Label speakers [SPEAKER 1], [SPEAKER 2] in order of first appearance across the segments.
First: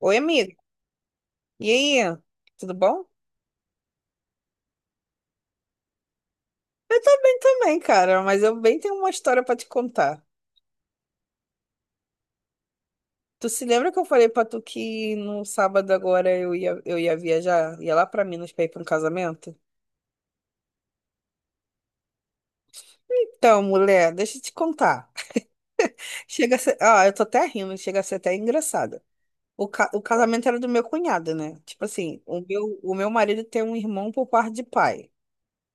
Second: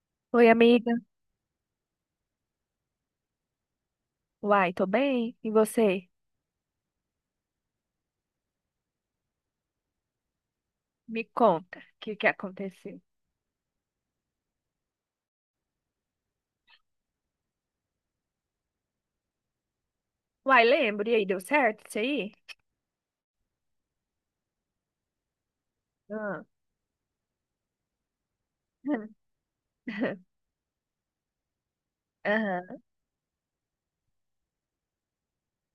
[SPEAKER 1] Oi,
[SPEAKER 2] Oi,
[SPEAKER 1] amigo.
[SPEAKER 2] amiga.
[SPEAKER 1] E aí? Tudo bom?
[SPEAKER 2] Uai, tô bem. E você?
[SPEAKER 1] Eu tô bem também, cara, mas eu bem tenho uma história pra te contar.
[SPEAKER 2] Me conta, o que que aconteceu?
[SPEAKER 1] Tu se lembra que eu falei pra tu que no sábado agora eu ia viajar? Ia lá pra Minas pra ir pra um casamento?
[SPEAKER 2] Uai, lembro. E aí, deu certo isso aí?
[SPEAKER 1] Então, mulher, deixa eu te contar.
[SPEAKER 2] Ah.
[SPEAKER 1] Ah, eu tô até rindo, chega a ser até engraçada. O casamento era do meu cunhado, né? Tipo assim, o meu,
[SPEAKER 2] Aham.
[SPEAKER 1] o meu marido tem um irmão por parte de pai.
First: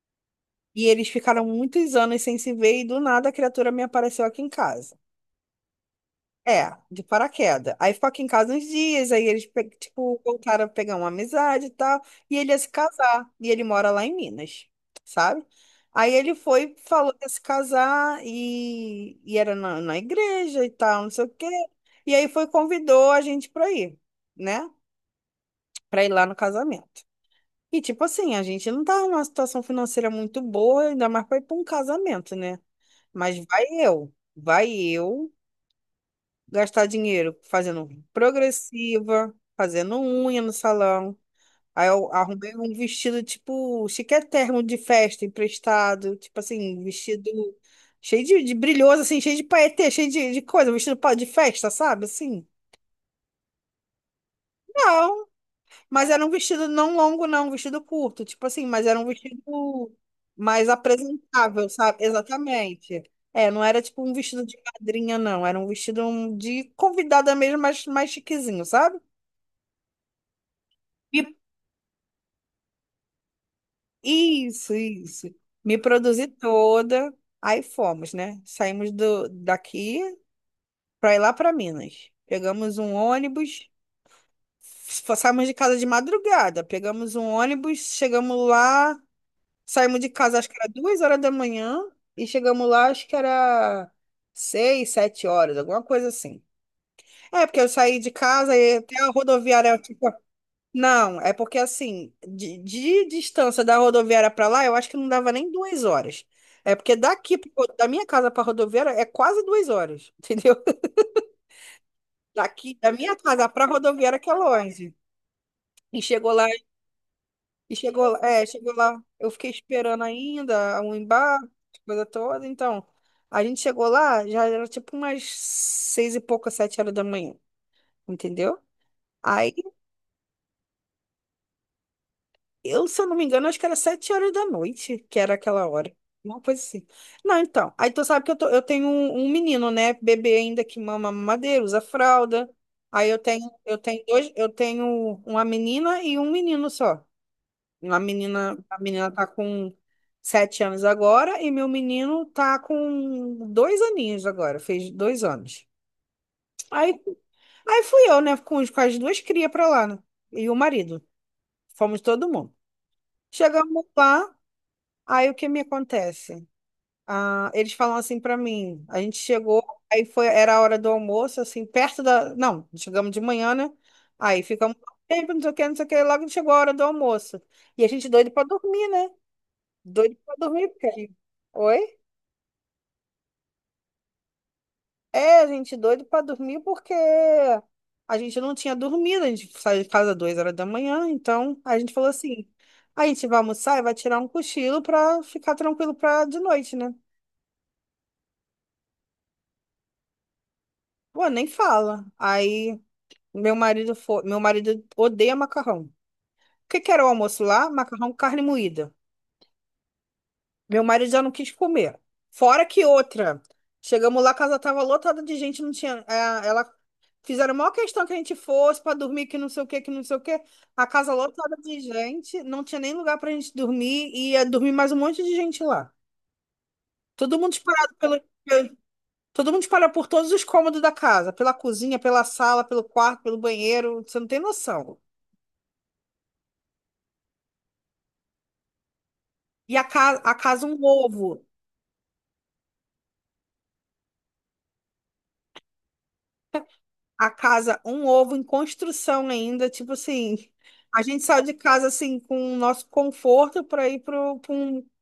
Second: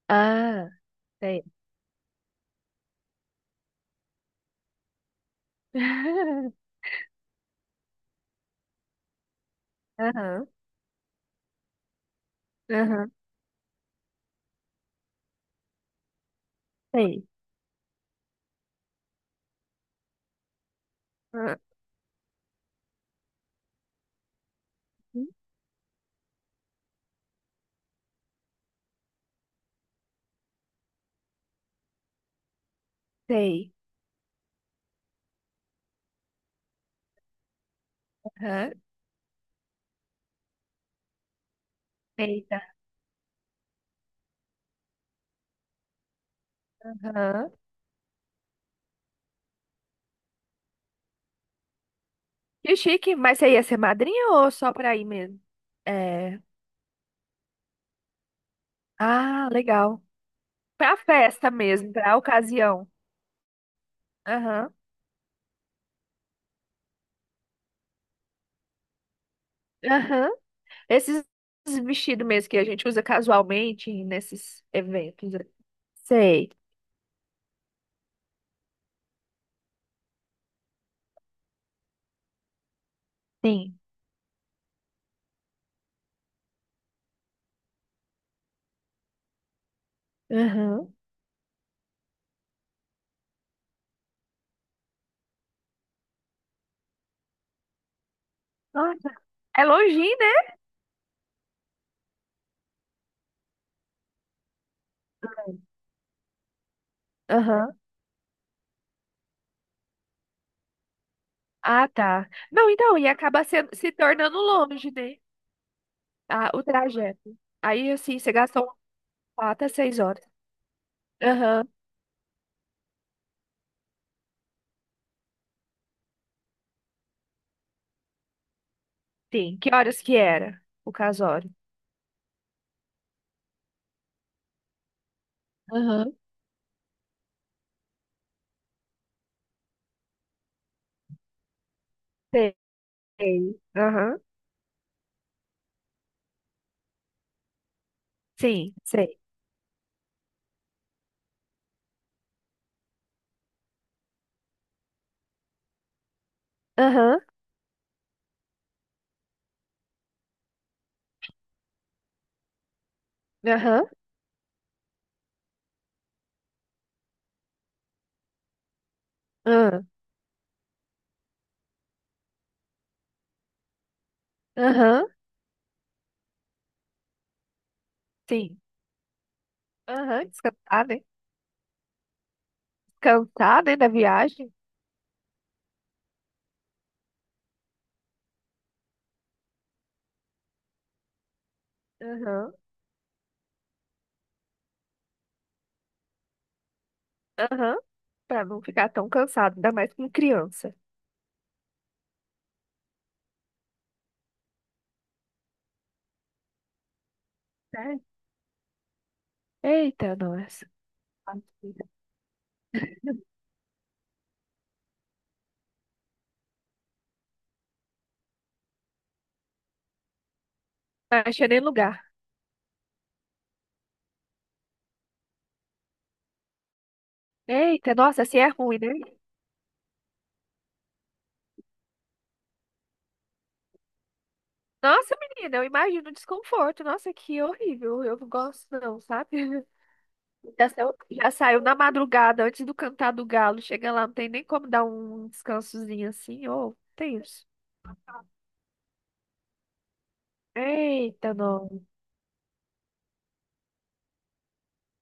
[SPEAKER 2] Ah,
[SPEAKER 1] E eles
[SPEAKER 2] sei.
[SPEAKER 1] ficaram muitos anos sem se ver e do nada a criatura me apareceu aqui em casa. É, de paraquedas. Aí ficou aqui em casa uns dias, aí eles, tipo,
[SPEAKER 2] Aham,
[SPEAKER 1] voltaram a pegar uma amizade e tal, e ele ia se
[SPEAKER 2] aham,
[SPEAKER 1] casar, e ele mora lá em Minas, sabe? Aí ele foi, falou que
[SPEAKER 2] sei.
[SPEAKER 1] ia se casar, e era na igreja e tal, não sei o quê,
[SPEAKER 2] Ah,
[SPEAKER 1] e aí foi, convidou a gente pra ir, né? Pra ir lá no casamento. E, tipo assim, a gente não tá numa situação financeira muito boa, ainda mais pra ir pra um casamento, né? Mas vai
[SPEAKER 2] sei.
[SPEAKER 1] eu, vai eu gastar dinheiro fazendo
[SPEAKER 2] Aham,
[SPEAKER 1] progressiva, fazendo unha no salão. Aí eu arrumei
[SPEAKER 2] eita.
[SPEAKER 1] um vestido tipo chiquérrimo de festa emprestado, tipo assim, vestido
[SPEAKER 2] Aham.
[SPEAKER 1] cheio de brilhoso, assim, cheio de paetê, cheio de coisa, vestido de festa, sabe? Assim.
[SPEAKER 2] Que chique, mas você ia ser madrinha ou só pra ir
[SPEAKER 1] Não,
[SPEAKER 2] mesmo?
[SPEAKER 1] mas era um
[SPEAKER 2] É.
[SPEAKER 1] vestido não longo, não, um vestido curto, tipo assim, mas era um
[SPEAKER 2] Ah,
[SPEAKER 1] vestido
[SPEAKER 2] legal.
[SPEAKER 1] mais
[SPEAKER 2] Pra festa
[SPEAKER 1] apresentável,
[SPEAKER 2] mesmo,
[SPEAKER 1] sabe?
[SPEAKER 2] pra ocasião.
[SPEAKER 1] Exatamente. É, não era tipo um vestido de
[SPEAKER 2] Aham,
[SPEAKER 1] madrinha, não. Era um vestido de convidada mesmo, mas mais chiquezinho, sabe?
[SPEAKER 2] aham. Esses
[SPEAKER 1] Me-
[SPEAKER 2] vestidos mesmo que a gente usa casualmente nesses
[SPEAKER 1] Isso, isso.
[SPEAKER 2] eventos.
[SPEAKER 1] Me produzi
[SPEAKER 2] Sei,
[SPEAKER 1] toda. Aí fomos, né? Saímos daqui para ir lá para Minas. Pegamos um ônibus,
[SPEAKER 2] sim.
[SPEAKER 1] saímos de casa de madrugada. Pegamos um ônibus, chegamos lá, saímos de casa acho que era
[SPEAKER 2] Aham.
[SPEAKER 1] 2 horas da manhã e chegamos lá acho que era 6, 7 horas, alguma coisa assim. É, porque eu saí de casa e até a
[SPEAKER 2] Nossa, é
[SPEAKER 1] rodoviária tipo.
[SPEAKER 2] longinho, né?
[SPEAKER 1] Não, é porque assim, de distância da rodoviária para lá, eu acho que não dava nem 2 horas. É porque daqui,
[SPEAKER 2] Aham.
[SPEAKER 1] da minha casa para rodoviária, é quase 2 horas, entendeu?
[SPEAKER 2] Ah, tá. Não,
[SPEAKER 1] Daqui, da
[SPEAKER 2] então, e
[SPEAKER 1] minha
[SPEAKER 2] acaba
[SPEAKER 1] casa
[SPEAKER 2] se,
[SPEAKER 1] para
[SPEAKER 2] se
[SPEAKER 1] rodoviária, que é
[SPEAKER 2] tornando longe,
[SPEAKER 1] longe.
[SPEAKER 2] né?
[SPEAKER 1] E chegou lá,
[SPEAKER 2] Ah, o trajeto.
[SPEAKER 1] e
[SPEAKER 2] Aí,
[SPEAKER 1] chegou,
[SPEAKER 2] assim,
[SPEAKER 1] lá-
[SPEAKER 2] você
[SPEAKER 1] é,
[SPEAKER 2] gastou
[SPEAKER 1] chegou lá, eu fiquei
[SPEAKER 2] quatro a seis
[SPEAKER 1] esperando
[SPEAKER 2] horas.
[SPEAKER 1] ainda o embarque,
[SPEAKER 2] Aham,
[SPEAKER 1] coisa toda. Então, a gente chegou lá, já era tipo umas seis e pouca, 7 horas da manhã, entendeu?
[SPEAKER 2] sim. Que horas que era o casório?
[SPEAKER 1] Eu, se eu não me engano, acho que era 7 horas da noite, que era aquela hora.
[SPEAKER 2] Aham.
[SPEAKER 1] Uma coisa assim. Não, então. Aí tu sabe que eu tenho um menino, né? Bebê ainda que mama mamadeira, usa fralda.
[SPEAKER 2] Sei.
[SPEAKER 1] Aí eu tenho
[SPEAKER 2] Aham,
[SPEAKER 1] dois, eu tenho uma menina e um menino só. Uma menina,
[SPEAKER 2] sim,
[SPEAKER 1] a menina
[SPEAKER 2] sei.
[SPEAKER 1] tá com 7 anos agora e meu menino tá com 2 aninhos agora, fez 2 anos. Aí,
[SPEAKER 2] Aham,
[SPEAKER 1] aí, fui eu, né? Com as duas crias pra lá, né? E o marido. Fomos todo mundo. Chegamos
[SPEAKER 2] aham,
[SPEAKER 1] lá. Aí o que me acontece? Ah, eles falam assim pra mim, a gente chegou,
[SPEAKER 2] aham,
[SPEAKER 1] aí foi, era a hora do almoço, assim, perto da, não, chegamos de manhã, né? Aí ficamos,
[SPEAKER 2] aham,
[SPEAKER 1] tempo, não sei o que, não sei o que, logo chegou a hora do almoço. E a gente doido pra
[SPEAKER 2] sim.
[SPEAKER 1] dormir, né? Doido
[SPEAKER 2] Aham,
[SPEAKER 1] pra dormir,
[SPEAKER 2] descansar,
[SPEAKER 1] porque...
[SPEAKER 2] né?
[SPEAKER 1] Oi?
[SPEAKER 2] Cansada, né da viagem?
[SPEAKER 1] É, a gente doido pra dormir porque a gente não tinha dormido, a gente saiu de casa 2 horas da manhã, então a gente falou assim,
[SPEAKER 2] Aham,
[SPEAKER 1] a gente vai almoçar e vai tirar um cochilo pra ficar tranquilo pra de noite, né?
[SPEAKER 2] aham, pra não ficar tão cansado, ainda mais com criança.
[SPEAKER 1] Pô, nem fala. Aí Meu marido odeia macarrão. O que que era o almoço lá?
[SPEAKER 2] Né?
[SPEAKER 1] Macarrão, carne moída.
[SPEAKER 2] Eita, nossa.
[SPEAKER 1] Meu marido já não quis comer. Fora que outra. Chegamos lá, a casa tava lotada de gente, não tinha. É, ela fizeram a maior questão que a gente fosse para dormir, que não sei o que, que não sei o que. A casa
[SPEAKER 2] Não achei
[SPEAKER 1] lotada
[SPEAKER 2] nem
[SPEAKER 1] de
[SPEAKER 2] lugar.
[SPEAKER 1] gente, não tinha nem lugar pra gente dormir e ia dormir mais um monte de gente lá. Todo mundo
[SPEAKER 2] Eita,
[SPEAKER 1] espalhado pelo,
[SPEAKER 2] nossa, assim é
[SPEAKER 1] pelo-
[SPEAKER 2] ruim, né?
[SPEAKER 1] todo mundo espalhado por todos os cômodos da casa, pela cozinha, pela sala, pelo quarto, pelo banheiro. Você não tem noção.
[SPEAKER 2] Nossa, menina, eu imagino o desconforto. Nossa, que horrível. Eu não gosto, não, sabe?
[SPEAKER 1] E a casa um
[SPEAKER 2] Já
[SPEAKER 1] ovo.
[SPEAKER 2] saiu na madrugada, antes do cantar do galo. Chega lá, não tem nem como dar um descansozinho assim. Ô, tem
[SPEAKER 1] A
[SPEAKER 2] isso.
[SPEAKER 1] casa um ovo em construção ainda. Tipo assim, a gente
[SPEAKER 2] Eita,
[SPEAKER 1] saiu de
[SPEAKER 2] não.
[SPEAKER 1] casa assim com o nosso conforto para ir para um, pra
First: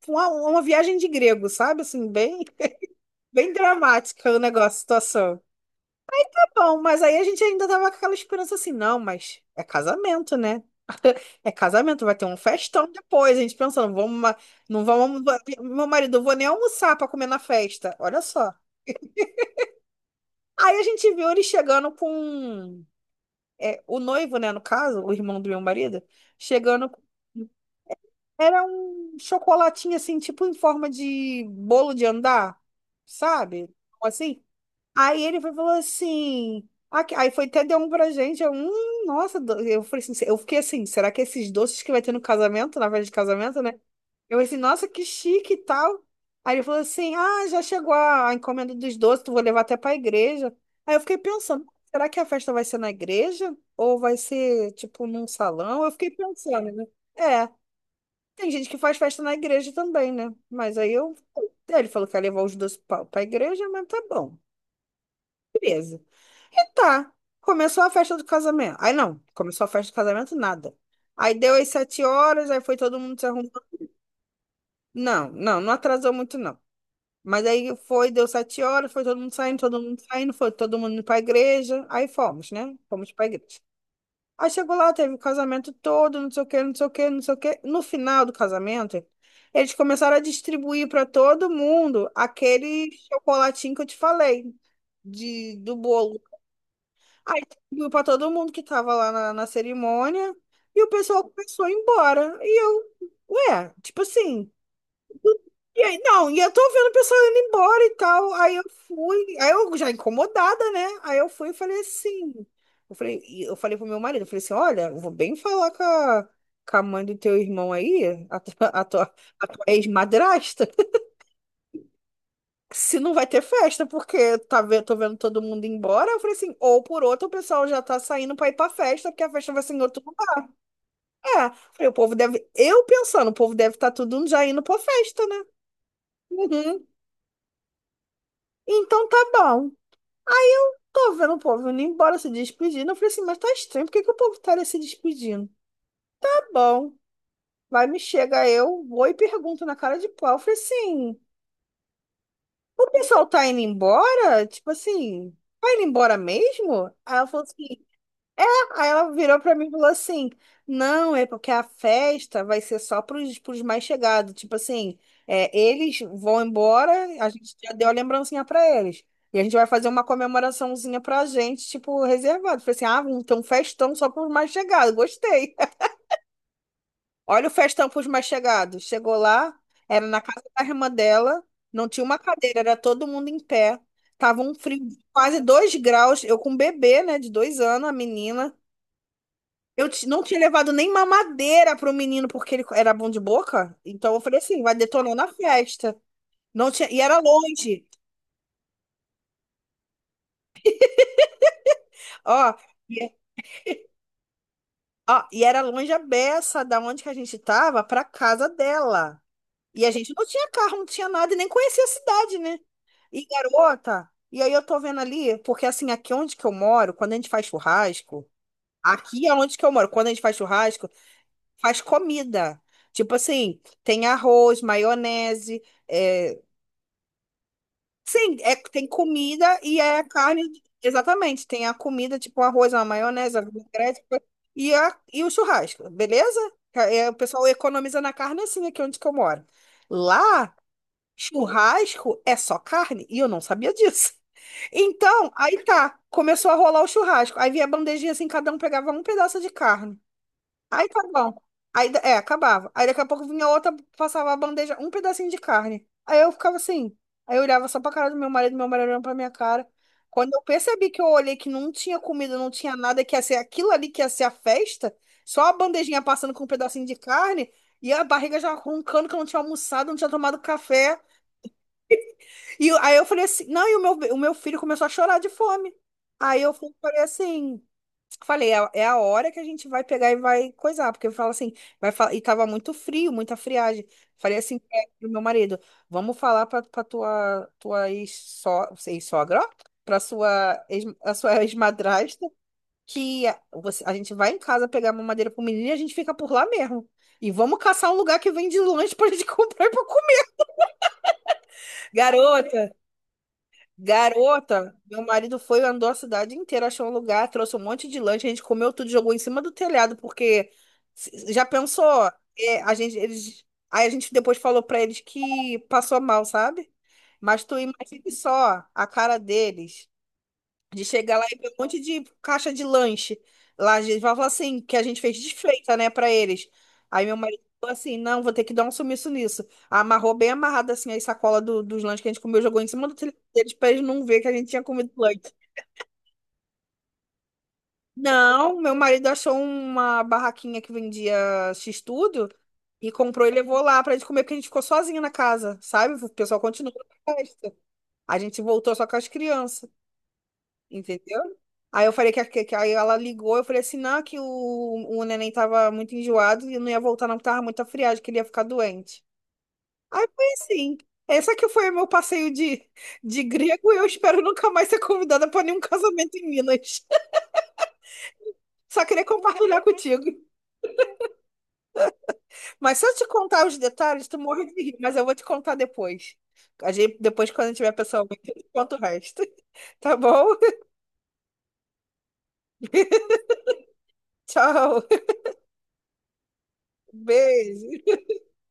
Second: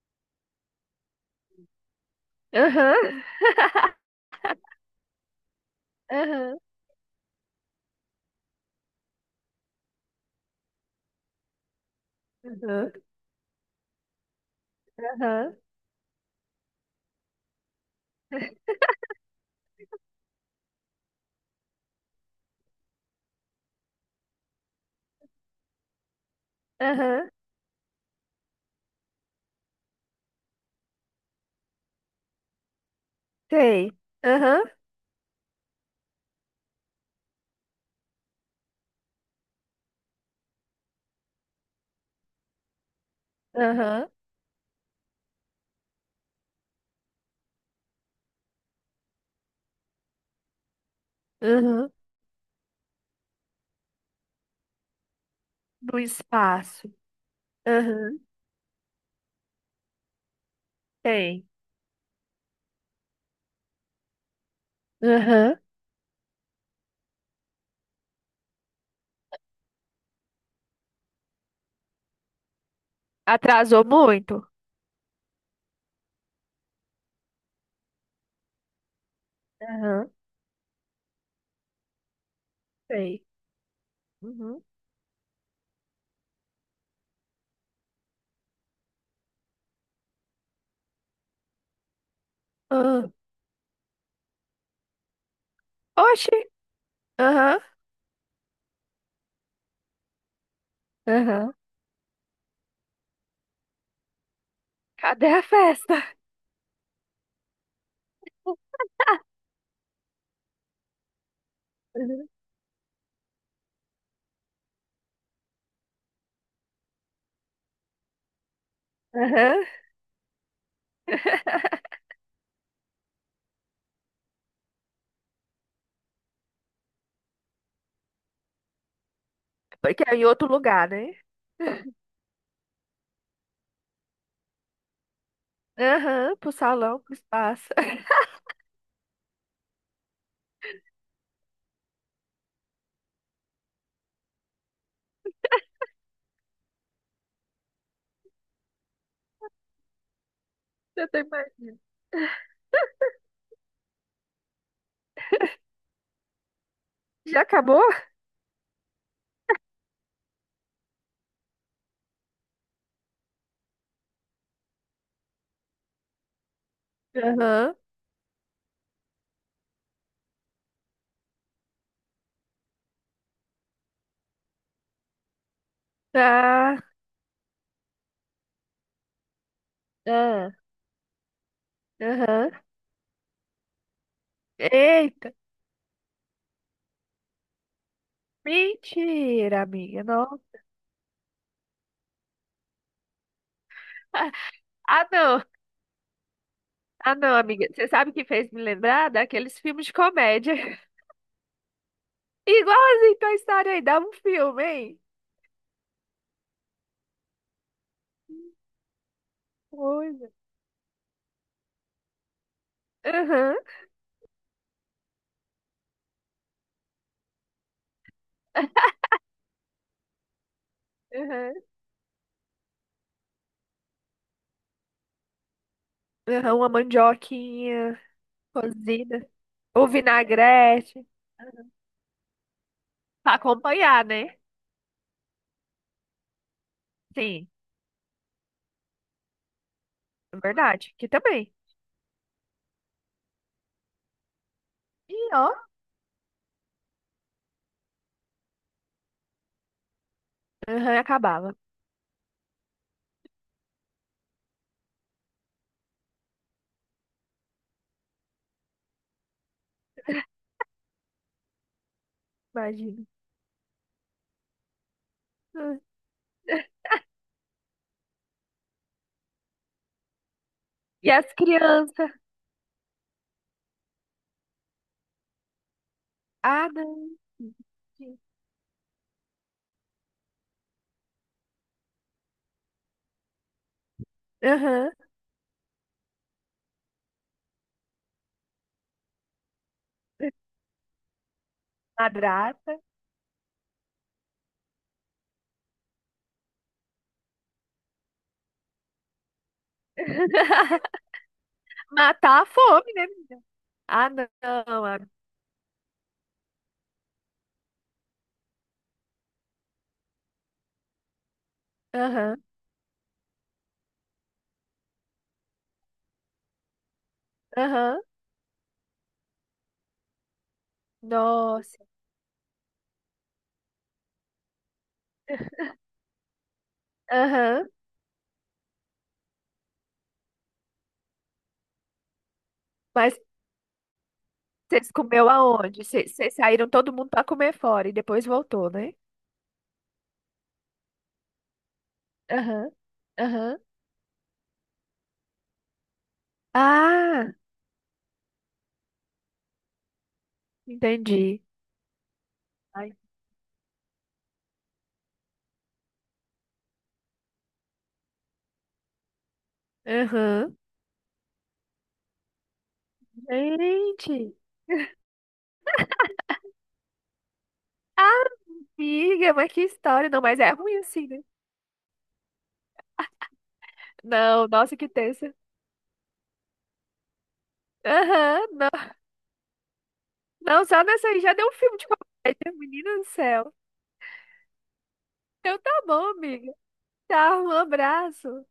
[SPEAKER 1] uma, uma viagem de grego, sabe? Assim, bem,
[SPEAKER 2] Aham,
[SPEAKER 1] bem dramática o negócio, a situação. Tá
[SPEAKER 2] aham,
[SPEAKER 1] bom, mas aí a gente ainda tava com aquela esperança assim, não, mas é casamento, né? É casamento, vai ter um festão
[SPEAKER 2] aham,
[SPEAKER 1] depois. A gente pensando, vamos, não vamos,
[SPEAKER 2] aham,
[SPEAKER 1] meu marido, eu vou nem almoçar para comer na festa. Olha só. Aí a gente viu ele chegando com um é, o noivo, né, no caso, o irmão do meu marido, chegando.
[SPEAKER 2] aham.
[SPEAKER 1] Era um chocolatinho assim, tipo em forma de bolo de andar, sabe?
[SPEAKER 2] Sei.
[SPEAKER 1] Assim.
[SPEAKER 2] Aham,
[SPEAKER 1] Aí ele foi, falou assim. Aí foi até deu um pra gente. Eu falei assim, eu fiquei assim, será que esses doces que vai ter no casamento, na festa de casamento, né?
[SPEAKER 2] aham,
[SPEAKER 1] Eu falei assim, nossa, que chique e tal. Aí ele falou assim: ah, já chegou a encomenda dos doces, tu vou levar até para a igreja. Aí eu fiquei pensando:
[SPEAKER 2] aham.
[SPEAKER 1] será que a festa vai ser na igreja? Ou vai ser, tipo, num salão? Eu
[SPEAKER 2] Do
[SPEAKER 1] fiquei pensando, né?
[SPEAKER 2] espaço.
[SPEAKER 1] É,
[SPEAKER 2] Aham,
[SPEAKER 1] tem gente que faz festa na igreja também, né? Mas aí eu.
[SPEAKER 2] tem,
[SPEAKER 1] Aí ele falou que ia levar os doces para a igreja, mas tá bom.
[SPEAKER 2] aham.
[SPEAKER 1] Beleza. E tá. Começou a festa do casamento. Aí não, começou a festa do casamento, nada. Aí deu as 7 horas, aí foi todo mundo se arrumando.
[SPEAKER 2] Atrasou muito?
[SPEAKER 1] Não, não, não atrasou muito, não. Mas aí foi, deu 7 horas, foi todo mundo
[SPEAKER 2] Aham,
[SPEAKER 1] saindo, foi todo mundo pra igreja. Aí fomos, né? Fomos
[SPEAKER 2] tem,
[SPEAKER 1] pra igreja. Aí
[SPEAKER 2] uhum.
[SPEAKER 1] chegou lá, teve o casamento todo, não sei o quê, não sei o quê, não sei o quê. No final do casamento, eles começaram a distribuir para todo mundo aquele
[SPEAKER 2] Ah.
[SPEAKER 1] chocolatinho que eu te falei, do bolo.
[SPEAKER 2] Oxi.
[SPEAKER 1] Aí
[SPEAKER 2] Aham,
[SPEAKER 1] distribuiu para todo mundo que estava lá na cerimônia. E o pessoal
[SPEAKER 2] aham.
[SPEAKER 1] começou a ir embora. E eu, ué, tipo assim.
[SPEAKER 2] Cadê a
[SPEAKER 1] E
[SPEAKER 2] festa?
[SPEAKER 1] aí, não, e eu tô vendo o pessoal indo embora e tal. Aí eu fui, aí eu já incomodada, né? Aí eu fui e falei
[SPEAKER 2] Aham.
[SPEAKER 1] assim. E eu falei pro meu marido, eu falei assim, olha, eu vou bem falar com a mãe do teu irmão aí, a tua
[SPEAKER 2] Aham.
[SPEAKER 1] ex-madrasta, se não vai ter festa, porque tô vendo todo mundo embora. Eu falei assim, ou por outro, o pessoal já tá saindo pra ir pra festa, porque a festa vai ser em outro
[SPEAKER 2] Porque é em
[SPEAKER 1] lugar.
[SPEAKER 2] outro lugar, né?
[SPEAKER 1] É, falei, o povo deve, eu pensando, o povo deve estar tá tudo já indo pra festa, né?
[SPEAKER 2] Aham, pro
[SPEAKER 1] Uhum.
[SPEAKER 2] salão, pro espaço.
[SPEAKER 1] Então tá bom. Tô vendo o povo indo embora se despedindo. Eu falei assim, mas tá estranho, por que que o povo tá ali se despedindo? Tá bom, vai me chega eu, vou e pergunto na cara de pau. Eu falei
[SPEAKER 2] Eu tô
[SPEAKER 1] assim,
[SPEAKER 2] imaginando.
[SPEAKER 1] o pessoal tá indo embora? Tipo assim, vai indo embora mesmo?
[SPEAKER 2] Já acabou?
[SPEAKER 1] Aí ela virou pra mim e falou assim: não, é porque a festa vai ser só pros mais chegados. Tipo assim, é, eles vão embora, a gente já
[SPEAKER 2] Aham.
[SPEAKER 1] deu a lembrancinha pra eles. E a gente vai fazer uma comemoraçãozinha pra gente, tipo, reservado. Falei assim: ah, vamos ter um festão só pros mais chegados. Gostei.
[SPEAKER 2] Tá.
[SPEAKER 1] Olha o festão pros mais chegados. Chegou lá, era na casa
[SPEAKER 2] Ah,
[SPEAKER 1] da irmã dela, não tinha uma
[SPEAKER 2] aham.
[SPEAKER 1] cadeira, era todo mundo em pé. Tava um frio de
[SPEAKER 2] Eita.
[SPEAKER 1] quase 2 graus. Eu com um bebê, né, de 2 anos, a menina.
[SPEAKER 2] Mentira,
[SPEAKER 1] Eu
[SPEAKER 2] amiga.
[SPEAKER 1] ti- não tinha
[SPEAKER 2] Não.
[SPEAKER 1] levado nem mamadeira pro menino porque ele era bom de boca. Então eu falei assim, vai
[SPEAKER 2] Ah,
[SPEAKER 1] detonar na
[SPEAKER 2] não.
[SPEAKER 1] festa. Não tinha, e
[SPEAKER 2] Ah,
[SPEAKER 1] era
[SPEAKER 2] não, amiga.
[SPEAKER 1] longe.
[SPEAKER 2] Você sabe o que fez me lembrar daqueles filmes de comédia.
[SPEAKER 1] Ó, e,
[SPEAKER 2] Igualzinho Toy Story aí, dava um filme, hein?
[SPEAKER 1] ó, e era longe a beça da onde que a gente tava pra casa dela. E a gente não
[SPEAKER 2] Coisa.
[SPEAKER 1] tinha carro, não tinha nada e nem conhecia a cidade, né? E
[SPEAKER 2] Aham,
[SPEAKER 1] garota, e aí eu tô vendo ali, porque assim, aqui onde que eu moro, quando a gente faz churrasco, aqui é onde que eu moro, quando a gente faz churrasco,
[SPEAKER 2] aham.
[SPEAKER 1] faz comida. Tipo assim, tem arroz, maionese, é,
[SPEAKER 2] Aham, uma mandioquinha
[SPEAKER 1] Sim, é, tem
[SPEAKER 2] cozida.
[SPEAKER 1] comida e
[SPEAKER 2] Ou
[SPEAKER 1] é carne.
[SPEAKER 2] vinagrete.
[SPEAKER 1] Exatamente, tem a comida, tipo arroz, uma
[SPEAKER 2] Pra
[SPEAKER 1] maionese, uma vinagrete,
[SPEAKER 2] acompanhar, né?
[SPEAKER 1] e o churrasco, beleza? É, o pessoal
[SPEAKER 2] Sim,
[SPEAKER 1] economiza na carne assim, aqui onde que eu moro.
[SPEAKER 2] é
[SPEAKER 1] Lá,
[SPEAKER 2] verdade. Que também.
[SPEAKER 1] churrasco é só carne, e eu não sabia disso.
[SPEAKER 2] E
[SPEAKER 1] Então,
[SPEAKER 2] ó,
[SPEAKER 1] aí tá, começou a rolar o churrasco. Aí vinha a bandejinha assim, cada um pegava um pedaço de carne. Aí
[SPEAKER 2] aham,
[SPEAKER 1] tá bom.
[SPEAKER 2] acabava.
[SPEAKER 1] Aí, acabava. Aí daqui a pouco vinha outra, passava a bandeja, um pedacinho de carne. Aí eu ficava assim. Aí eu olhava só pra cara do meu marido olhando pra minha cara. Quando eu percebi que eu olhei que não tinha comida, não tinha nada,
[SPEAKER 2] Imagina.
[SPEAKER 1] que ia ser aquilo ali que ia ser a festa, só a
[SPEAKER 2] Ah.
[SPEAKER 1] bandejinha passando com um pedacinho de carne e a barriga já roncando que eu não tinha almoçado, não tinha tomado café.
[SPEAKER 2] E as crianças?
[SPEAKER 1] Aí eu falei assim, não, e o meu filho começou a chorar de fome. Aí eu fui-
[SPEAKER 2] Ah,
[SPEAKER 1] falei
[SPEAKER 2] não.
[SPEAKER 1] assim, falei, é, a é a hora que a gente vai pegar e vai coisar, porque eu falo assim, e tava muito frio, muita friagem. Falei assim, é,
[SPEAKER 2] Aham.
[SPEAKER 1] pro meu marido, vamos falar pra tua ex-sogra, ó, a sua ex-madrasta,
[SPEAKER 2] Madrasta.
[SPEAKER 1] que a gente vai em casa pegar uma madeira pro menino e a gente fica por lá mesmo. E vamos caçar um lugar que vende lanche pra gente comprar e pra comer.
[SPEAKER 2] Matar a
[SPEAKER 1] Garota!
[SPEAKER 2] fome, né? Ah, não.
[SPEAKER 1] Garota,
[SPEAKER 2] Ah,
[SPEAKER 1] meu marido foi, andou a cidade inteira, achou um lugar, trouxe um monte de lanche, a gente comeu tudo, jogou em cima do telhado, porque já pensou,
[SPEAKER 2] aham,
[SPEAKER 1] é, a gente, eles, aí a gente depois falou pra eles que passou mal, sabe? Mas tu
[SPEAKER 2] aham.
[SPEAKER 1] imagina só a cara deles. De chegar lá e ver um
[SPEAKER 2] Nossa.
[SPEAKER 1] monte de caixa de lanche. Lá a gente vai falar assim, que a gente fez desfeita, né, pra eles. Aí meu marido
[SPEAKER 2] Aham.
[SPEAKER 1] falou assim, não, vou ter que dar um sumiço nisso. Amarrou bem amarrado assim a sacola dos lanches que a gente comeu, jogou em cima do telhado
[SPEAKER 2] Mas
[SPEAKER 1] deles pra eles não ver que a gente tinha comido
[SPEAKER 2] vocês
[SPEAKER 1] lanche.
[SPEAKER 2] comeu aonde? Vocês saíram todo mundo pra comer fora e depois
[SPEAKER 1] Não,
[SPEAKER 2] voltou,
[SPEAKER 1] meu
[SPEAKER 2] né?
[SPEAKER 1] marido achou uma barraquinha que vendia x-tudo
[SPEAKER 2] Aham,
[SPEAKER 1] e comprou e
[SPEAKER 2] aham.
[SPEAKER 1] levou lá pra gente comer, porque a gente ficou sozinha na casa, sabe? O pessoal continuou na
[SPEAKER 2] Ah,
[SPEAKER 1] festa. A gente voltou só com as crianças. Entendeu?
[SPEAKER 2] entendi.
[SPEAKER 1] Aí eu falei aí ela
[SPEAKER 2] Ai.
[SPEAKER 1] ligou, eu falei assim, não, que o neném tava muito enjoado e não ia voltar não, porque tava muito friagem, que ele ia ficar doente. Aí foi
[SPEAKER 2] Aham.
[SPEAKER 1] assim. Essa que foi o meu passeio de grego e eu espero
[SPEAKER 2] Gente.
[SPEAKER 1] nunca mais ser convidada para nenhum casamento em Minas. Só queria
[SPEAKER 2] Amiga, mas
[SPEAKER 1] compartilhar
[SPEAKER 2] que
[SPEAKER 1] contigo.
[SPEAKER 2] história. Não, mas é ruim assim, né?
[SPEAKER 1] Mas se eu te contar os detalhes, tu morre
[SPEAKER 2] Não,
[SPEAKER 1] de
[SPEAKER 2] nossa,
[SPEAKER 1] rir,
[SPEAKER 2] que
[SPEAKER 1] mas eu vou te
[SPEAKER 2] tensa.
[SPEAKER 1] contar depois. A gente, depois, quando eu tiver pessoalmente, eu
[SPEAKER 2] Aham,
[SPEAKER 1] te conto o
[SPEAKER 2] não.
[SPEAKER 1] resto. Tá bom?
[SPEAKER 2] Não, só nessa aí já deu um filme de comédia, menina do céu.
[SPEAKER 1] Tchau.
[SPEAKER 2] Então tá bom, amiga. Tá, um
[SPEAKER 1] Beijo.
[SPEAKER 2] abraço.